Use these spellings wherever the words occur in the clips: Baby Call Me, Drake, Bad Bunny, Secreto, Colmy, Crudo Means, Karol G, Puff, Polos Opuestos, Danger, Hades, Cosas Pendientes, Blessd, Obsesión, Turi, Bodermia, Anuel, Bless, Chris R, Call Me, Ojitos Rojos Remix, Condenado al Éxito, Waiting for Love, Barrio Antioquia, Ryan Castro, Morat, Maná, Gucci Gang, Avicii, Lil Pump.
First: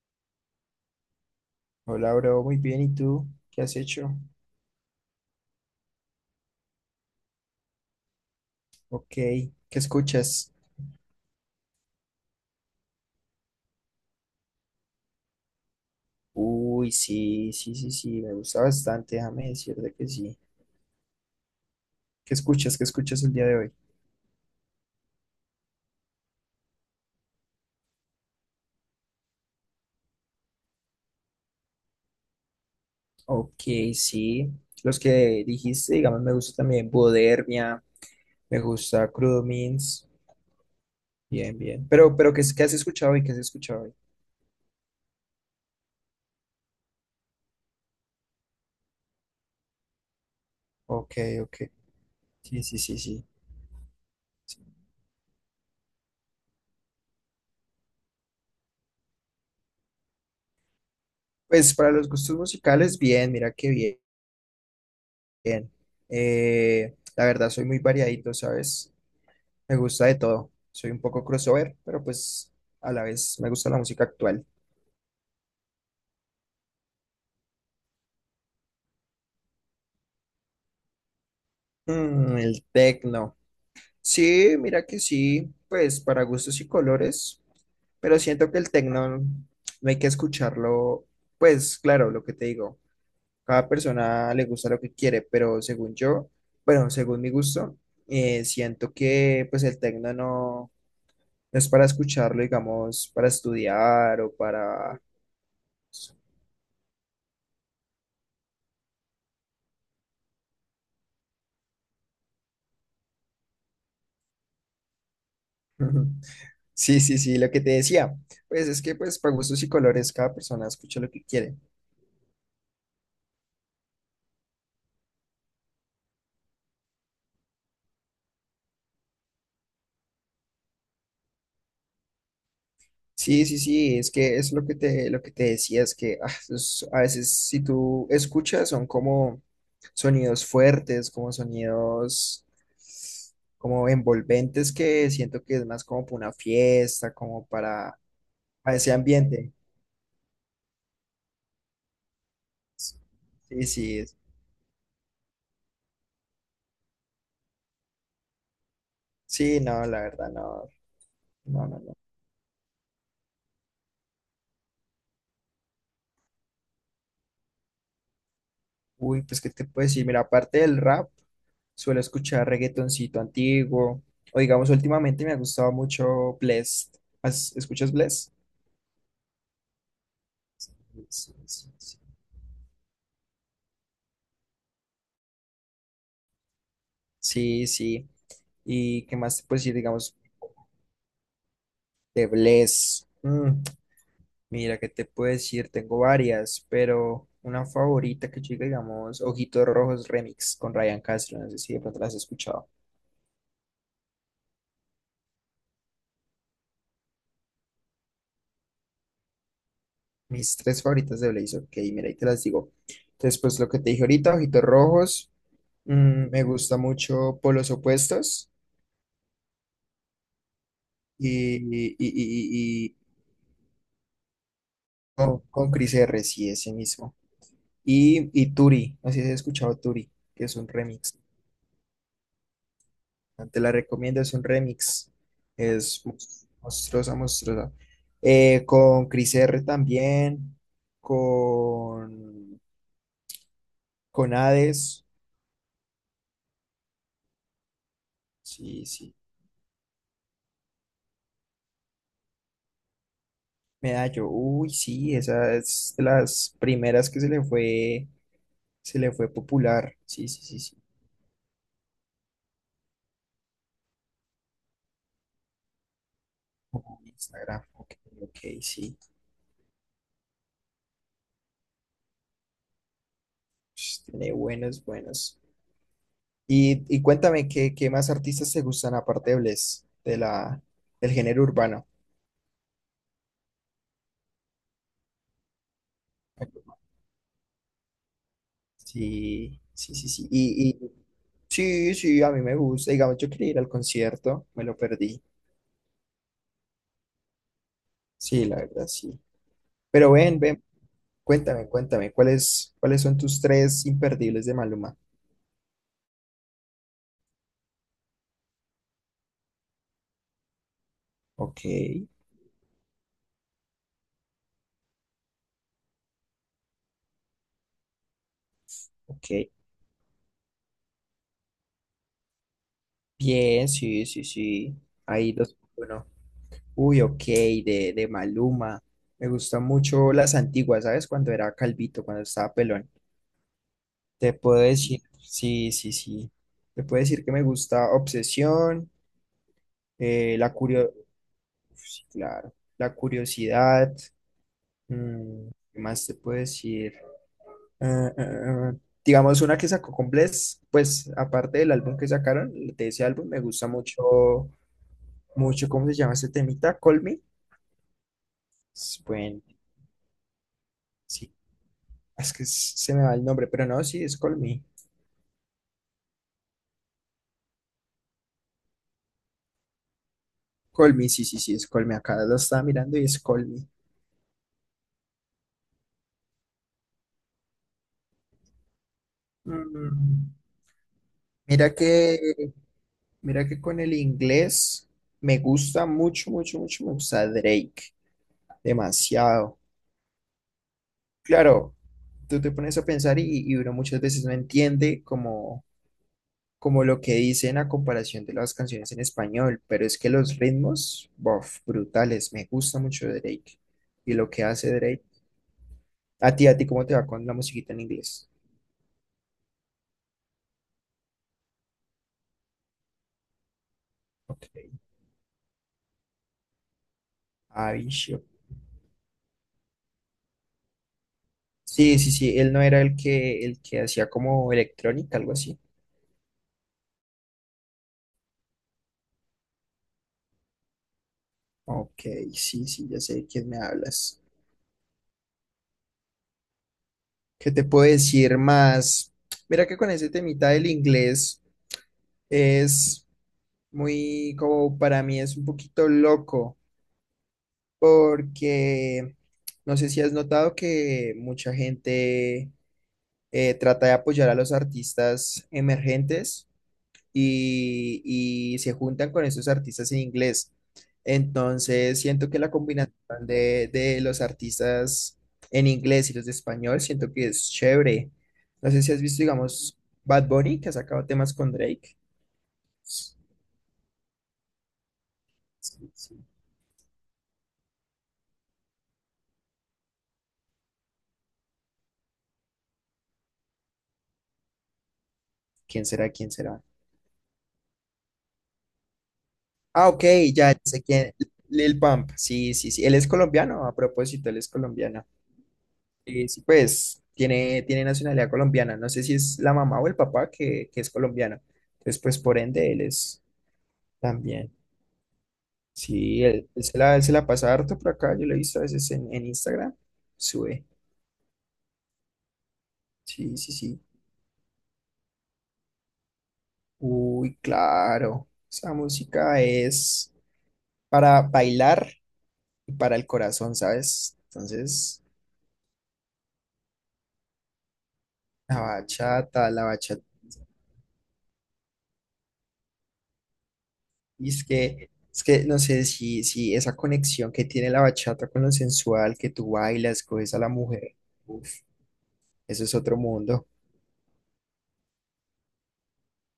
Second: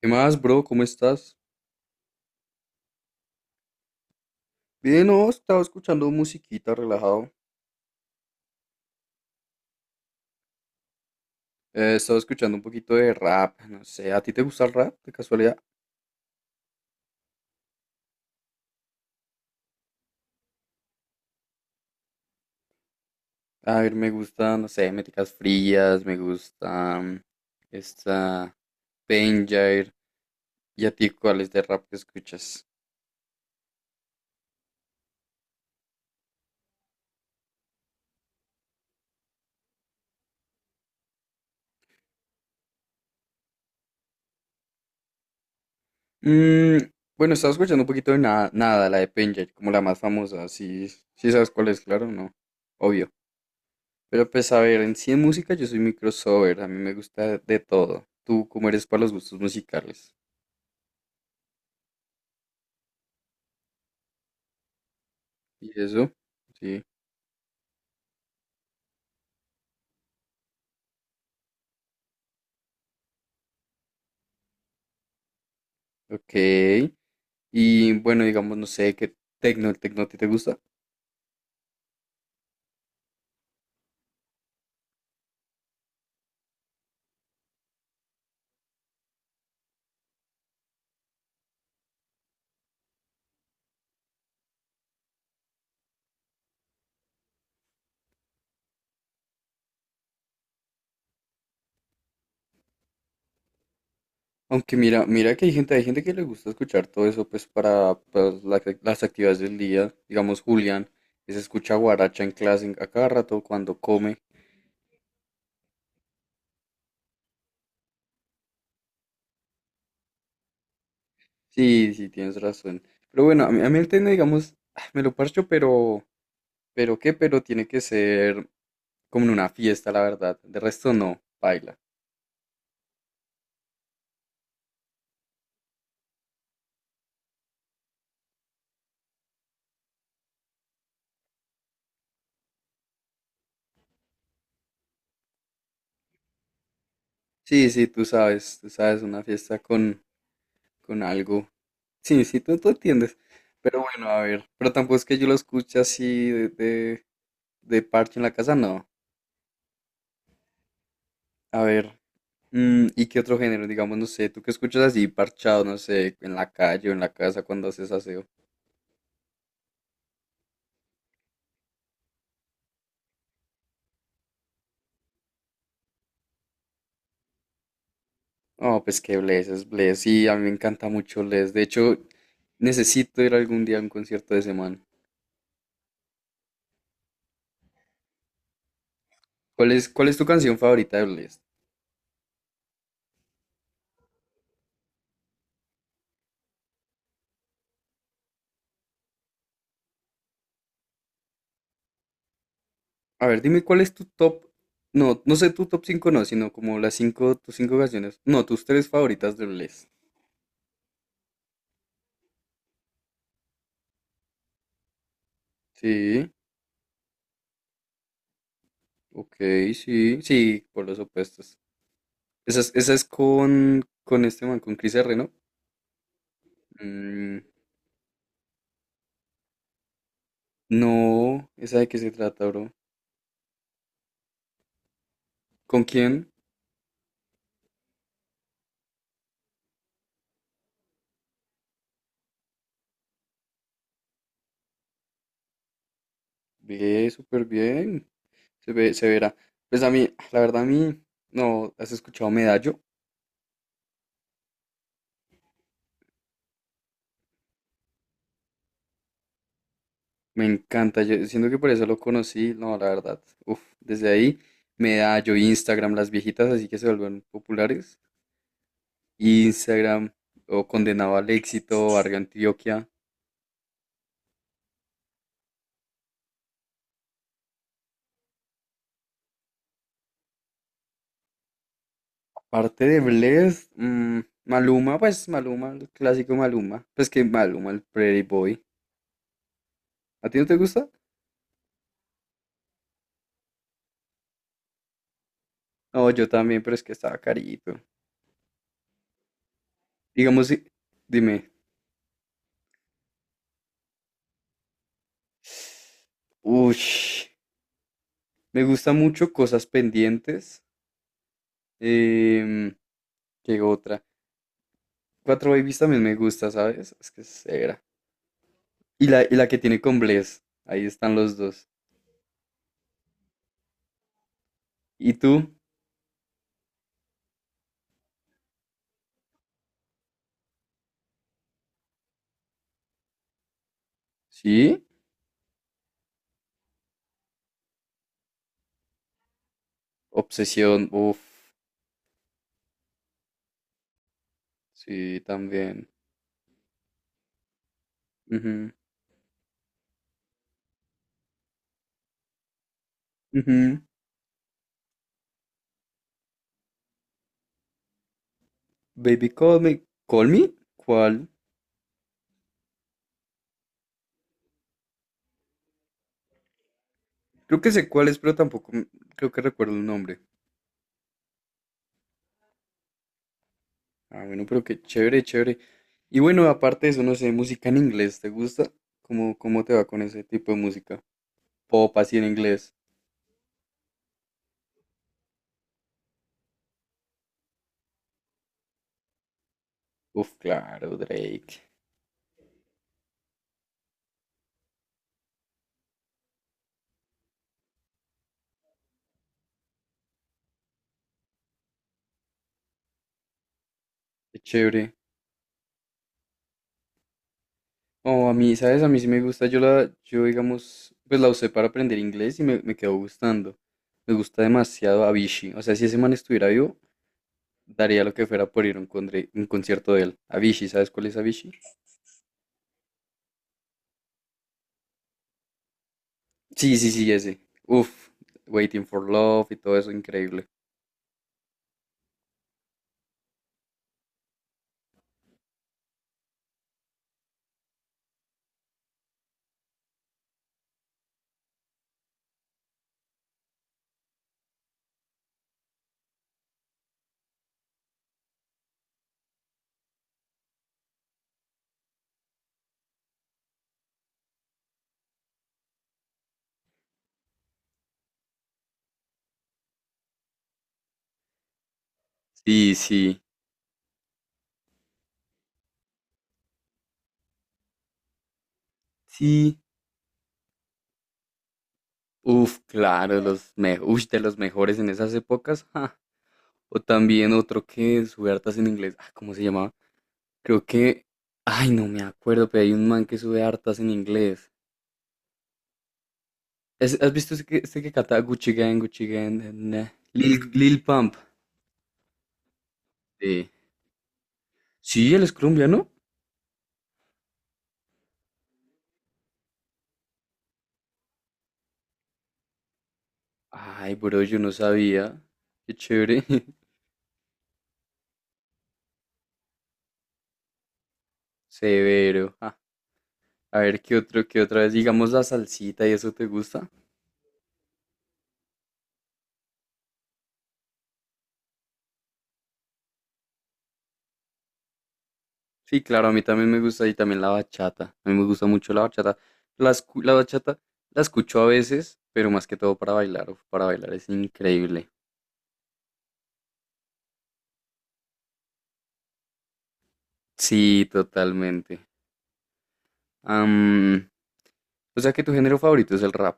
¿Qué más, bro? ¿Cómo estás? Hola, bro, muy bien. ¿Y tú? ¿Qué has hecho? Bien, no, estaba escuchando musiquita, relajado. Ok, ¿qué escuchas? Estaba escuchando un poquito de rap, no sé, ¿a ti te gusta el rap de casualidad? Uy, sí, sí, sí, sí, me gusta bastante, déjame decirte que sí. ¿Qué escuchas? ¿Qué escuchas el día de hoy? A ver, me gusta, no sé, Métricas Frías, me gusta esta Danger. ¿Y a ti cuáles de rap que escuchas? Ok, sí, los que dijiste, digamos, me gusta también Bodermia, me gusta Crudo Means, bien, bien. Pero, ¿qué, qué has escuchado hoy? ¿Qué has escuchado hoy? Mm, bueno, estaba escuchando un poquito de nada, la de Danger, como la más famosa, sí, Ok, sí sabes ok, cuál es, claro, no, sí, sí, sí, obvio. sí. Pero pues a ver, en sí en música yo soy muy crossover, a mí me gusta de todo. ¿Tú cómo eres para los gustos musicales? Pues para los gustos musicales, bien, mira qué bien. ¿Y eso? Sí, La verdad, soy muy variadito, ¿sabes? Me gusta de todo. Soy un poco crossover, pero pues a la vez me gusta la música actual. ok. Y bueno, digamos, no sé, qué tecno, el tecno a ti te gusta. El tecno. Sí, mira que sí, pues para gustos y colores, pero siento que el tecno no hay que escucharlo. Pues claro, lo que te digo, cada persona le gusta lo que quiere, pero según yo, bueno, según mi gusto, siento que pues el tecno no, no es para escucharlo, digamos, para estudiar o Aunque para... mira que hay gente que le gusta escuchar todo eso, pues para, pues, las actividades del día. Digamos, Julián, que se escucha guaracha en clase a cada rato cuando come. Ujú. Sí, sí, sí, lo que te decía, pues es que pues para gustos y colores cada persona escucha lo que quiere. Sí, sí, tienes razón. Pero bueno, a mí el tecno, digamos, ah, me lo parcho, pero, pero tiene que ser como en una fiesta, la verdad. De resto no, baila. Sí, sí, sí, es que es lo que te decía, es que a veces si tú escuchas son como sonidos fuertes, como sonidos como envolventes que siento que es más como para una fiesta, como Sí, sí, tú sabes, tú para ese sabes, una ambiente. fiesta con algo. Sí, sí, tú entiendes. Sí, Pero sí, bueno, a ver. Pero tampoco es que yo lo escuche así de parche en la casa, no. sí, no, la verdad, no, A no, no. No. ver. ¿Y qué otro género? Digamos, no sé, tú qué escuchas así parchado, no sé, en la calle o en la casa cuando haces aseo. Uy, pues qué te puedo decir, mira, aparte del rap, suelo escuchar reggaetoncito antiguo, o digamos, últimamente me ha gustado mucho Blessd. ¿Escuchas Blessd? Oh, pues que Bless es Bless. Sí, a mí me encanta mucho Bless. De hecho, necesito ir algún día a un concierto de ese man. Sí, sí. ¿Y qué más te puedo decir, ¿cuál digamos, es tu canción favorita de Bless? de Blessd? Mira, qué te puedo decir, tengo varias, pero una favorita que yo diga, digamos, Ojitos Rojos Remix con Ryan Castro, no sé si de pronto las has escuchado. A ver, dime cuál es tu top. No, no sé tu top 5 no, sino como las 5 tus 5 canciones. No, tus 3 favoritas de Bless. Mis tres favoritas de Blaze, ok, mira, ahí te las digo. Entonces pues lo que te dije ahorita, Ojitos Rojos. Sí. Me gusta mucho Polos Opuestos Ok, sí, sí, por los y, opuestos. y, y, y- Esa y- es con este man, con Chris R, ¿no? oh, con Chris R, sí, ese mismo. Mm, Y Turi, así he escuchado Turi, que es un remix. no, ¿esa de qué se trata, bro? Te la recomiendo, es un remix. ¿Con Es quién? Monstruosa, monstruosa. Con Chris R también, con, con Hades, Ve, súper bien. Sí, Se sí. verá. Pues a mí, la verdad, a mí, no, ¿has escuchado Medallo? Medallo, uy, sí, esa es de las primeras que se le fue popular, sí, sí, Me sí. Sí. encanta, yo siento que por eso lo conocí, no, la verdad. Uf, desde ahí, Medallo, Instagram, las viejitas, así que se vuelven Instagram, ok, populares. ok, sí. Instagram, o Condenado al Éxito, Barrio Antioquia. Sh, tiene buenos, buenos. Y cuéntame, ¿qué, qué más artistas te gustan aparte de Bless, del género urbano? Parte de Blessd, Maluma, pues Maluma, el clásico Maluma. Pues que Maluma, el Pretty Boy. Sí, sí, sí, ¿A sí. ti no te Y, gusta? y sí, sí, a mí me gusta. Digamos, yo quería ir al concierto, me lo perdí. No, yo también, pero es que estaba carito. Sí, la verdad, sí. Pero ven, Digamos, ven, si- dime. cuéntame, cuéntame, ¿cuáles, cuáles son tus tres imperdibles de Maluma? Uy, me gusta mucho Cosas Pendientes. Ok, em, ¿Qué otra? Cuatro Babies también me gusta, ¿sabes? Es que es severa. Ok. Y la que tiene con Bless. Ahí están los dos. Bien, sí, sí, sí. ¿Y Ahí dos, tú? por uno. Uy, ok, de Maluma. Me gustan mucho las antiguas, ¿sabes? Cuando era calvito, cuando estaba pelón. Te puedo ¿Sí? decir, sí, sí, sí. Te puedo decir que me gusta Obsesión, eh, la Obsesión. curio- Uf. claro, la curiosidad. Sí, ¿Qué también. más te puedo decir? Eh, eh, Ujú, eh, digamos una que sacó con Bless, pues aparte del álbum que sacaron, de ese álbum me gusta ujú. mucho, mucho, ¿cómo se llama ese temita? Call Me. Es Baby buen- Call Me. ¿Call Me? ¿Cuál? sí, es que se me va el nombre, pero no, sí, es Colmy. Creo que sé cuál es, pero tampoco m- creo que recuerdo el nombre. Colmy, sí, sí, sí, es Colmy. Acá lo estaba mirando y es Colmy. Ah, bueno, pero qué chévere, chévere. Y bueno, aparte de eso, no sé, música en inglés, ¿te gusta? ¿Cómo te va con ese Mm, tipo de música? Mira Pop así en que, inglés. Mira que con el inglés me gusta mucho, mucho, mucho, me gusta Drake. Demasiado. Uf, claro, Drake. Claro, tú te pones a pensar y uno muchas veces no entiende como lo que dicen a comparación de las canciones en español, pero es que los ritmos, bof, brutales. Me gusta mucho Drake. Y lo Qué que hace chévere. Drake... A ti, ¿cómo te va con la musiquita en Oh, inglés? a mí, ¿sabes? A mí sí me gusta. Yo digamos, pues la usé para aprender inglés y me quedó gustando. Me gusta Ok. demasiado Avicii. O sea, si ese man estuviera vivo, Ay, daría lo shit. que fuera por ir a un, un concierto de él. Avicii, ¿sabes cuál es Avicii? Sí, sí, sí, él no era el que hacía como electrónica, algo así. Sí, sí, sí, ese. Uf, Waiting for Love y todo eso, increíble. Ok, sí, sí, ya sé de quién me hablas. ¿Qué te puedo decir más? Mira que con ese temita del inglés es muy, como para mí es un poquito loco, porque no sé si has notado que mucha gente trata de apoyar a los artistas emergentes. y, y se juntan con esos artistas en inglés. Entonces, siento que la Sí, combinación sí, de los artistas en inglés y los de español, siento que es chévere. No sé si has visto, sí. digamos, Bad Bunny, que ha sacado temas con Drake. Uf, claro, los me ush, de los mejores en esas épocas. Ja. O también otro que sube hartas en inglés. Ah, ¿cómo se llamaba? Creo que. Ay, no me acuerdo, pero hay un man que sube hartas en inglés. ¿Quién será? ¿Quién será? ¿Has visto ese que canta Gucci Gang, Gucci Gang? Ah, ok, ya Lil sé quién. Pump. Lil Pump. Sí, sí, sí. Él es Sí. colombiano, a propósito, él es colombiano. Sí, él es colombiano. Sí, pues tiene, tiene nacionalidad colombiana. No sé si es la mamá o el papá que es colombiano. Entonces, pues por ende, él es Ay, bro, yo también. no sabía. Qué chévere. Sí, él, él se la pasa harto por acá. Yo lo he visto a veces en Instagram. Sube. Severo. Sí, sí, A sí. ver, ¿qué otro, qué otra vez? Digamos la salsita y eso te gusta. Uy, claro. Esa música es para bailar y para el corazón, ¿sabes? Entonces, Sí, claro, a mí también me gusta y también la bachata. A mí me gusta la mucho la bachata. bachata, la bachata... La bachata la escucho a veces, pero más que todo para bailar. Uf, para bailar es Y increíble. Es que no sé si, si esa conexión que tiene la bachata con lo sensual, que tú bailas, coges a la Sí, mujer, uf, totalmente. eso es otro mundo. Am, o sea que tu género favorito es el rap.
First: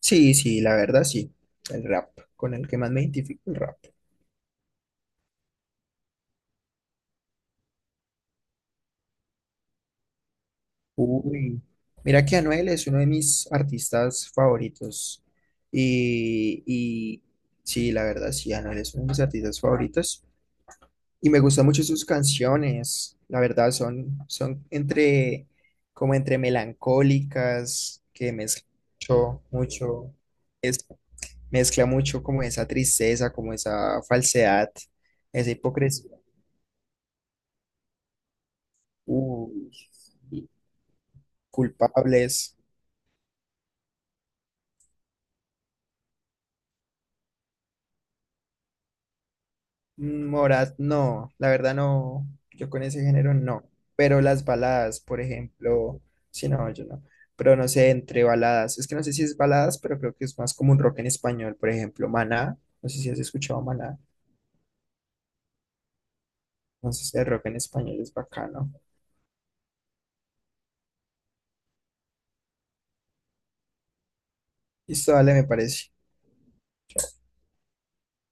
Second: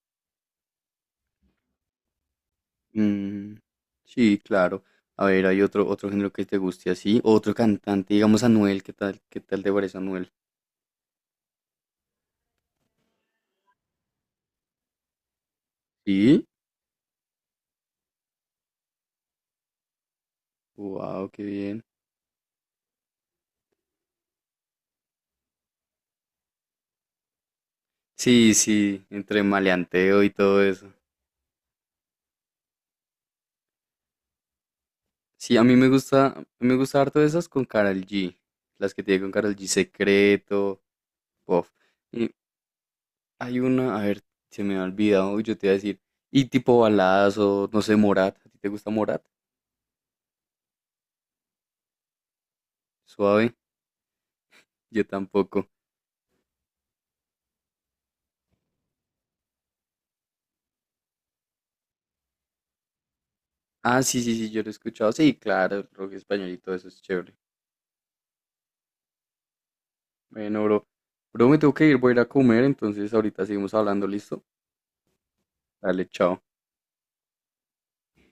Sí, sí, la verdad sí. El rap, con el que más me identifico, el Mm, rap. sí, claro. A ver, hay otro, otro género que te guste así. Otro cantante, digamos Anuel, ¿qué tal? ¿Qué tal te parece Anuel? Uy, mira que Anuel es uno de mis artistas favoritos. Sí. Y sí, la verdad sí, Anuel es uno de mis artistas favoritos. Wow, Y me qué gustan bien. mucho sus canciones, la verdad, son, son entre, como entre melancólicas, que Sí, mezcla sí, entre mucho, mucho, maleanteo y todo es- eso. mezcla mucho como esa tristeza, como esa falsedad, esa Sí, a mí hipocresía, me gusta harto esas con Karol G. Las que tiene con Karol G, uy, y Secreto, Puff. Y culpables. hay una, a ver, se me ha olvidado, yo te iba a decir. Y tipo baladas o, no sé, Morat. ¿A ti te gusta Morat? Morat, no, la verdad no, yo con ese género Suave, no, pero las baladas, yo por tampoco. ejemplo, sí, no, yo no, pero no sé, entre baladas, es que no sé si es baladas, pero creo que es más como un rock en español, por ejemplo, Maná, no sé si has escuchado Maná, Ah, sí, sí, sí, yo lo he escuchado. Sí, claro, el rock español y todo eso es entonces el chévere. rock en español es bacano, Bueno, bro, bro, me tengo que ir, voy a ir a comer, entonces ahorita seguimos hablando, ¿listo? y esto dale, me parece. Dale, chao.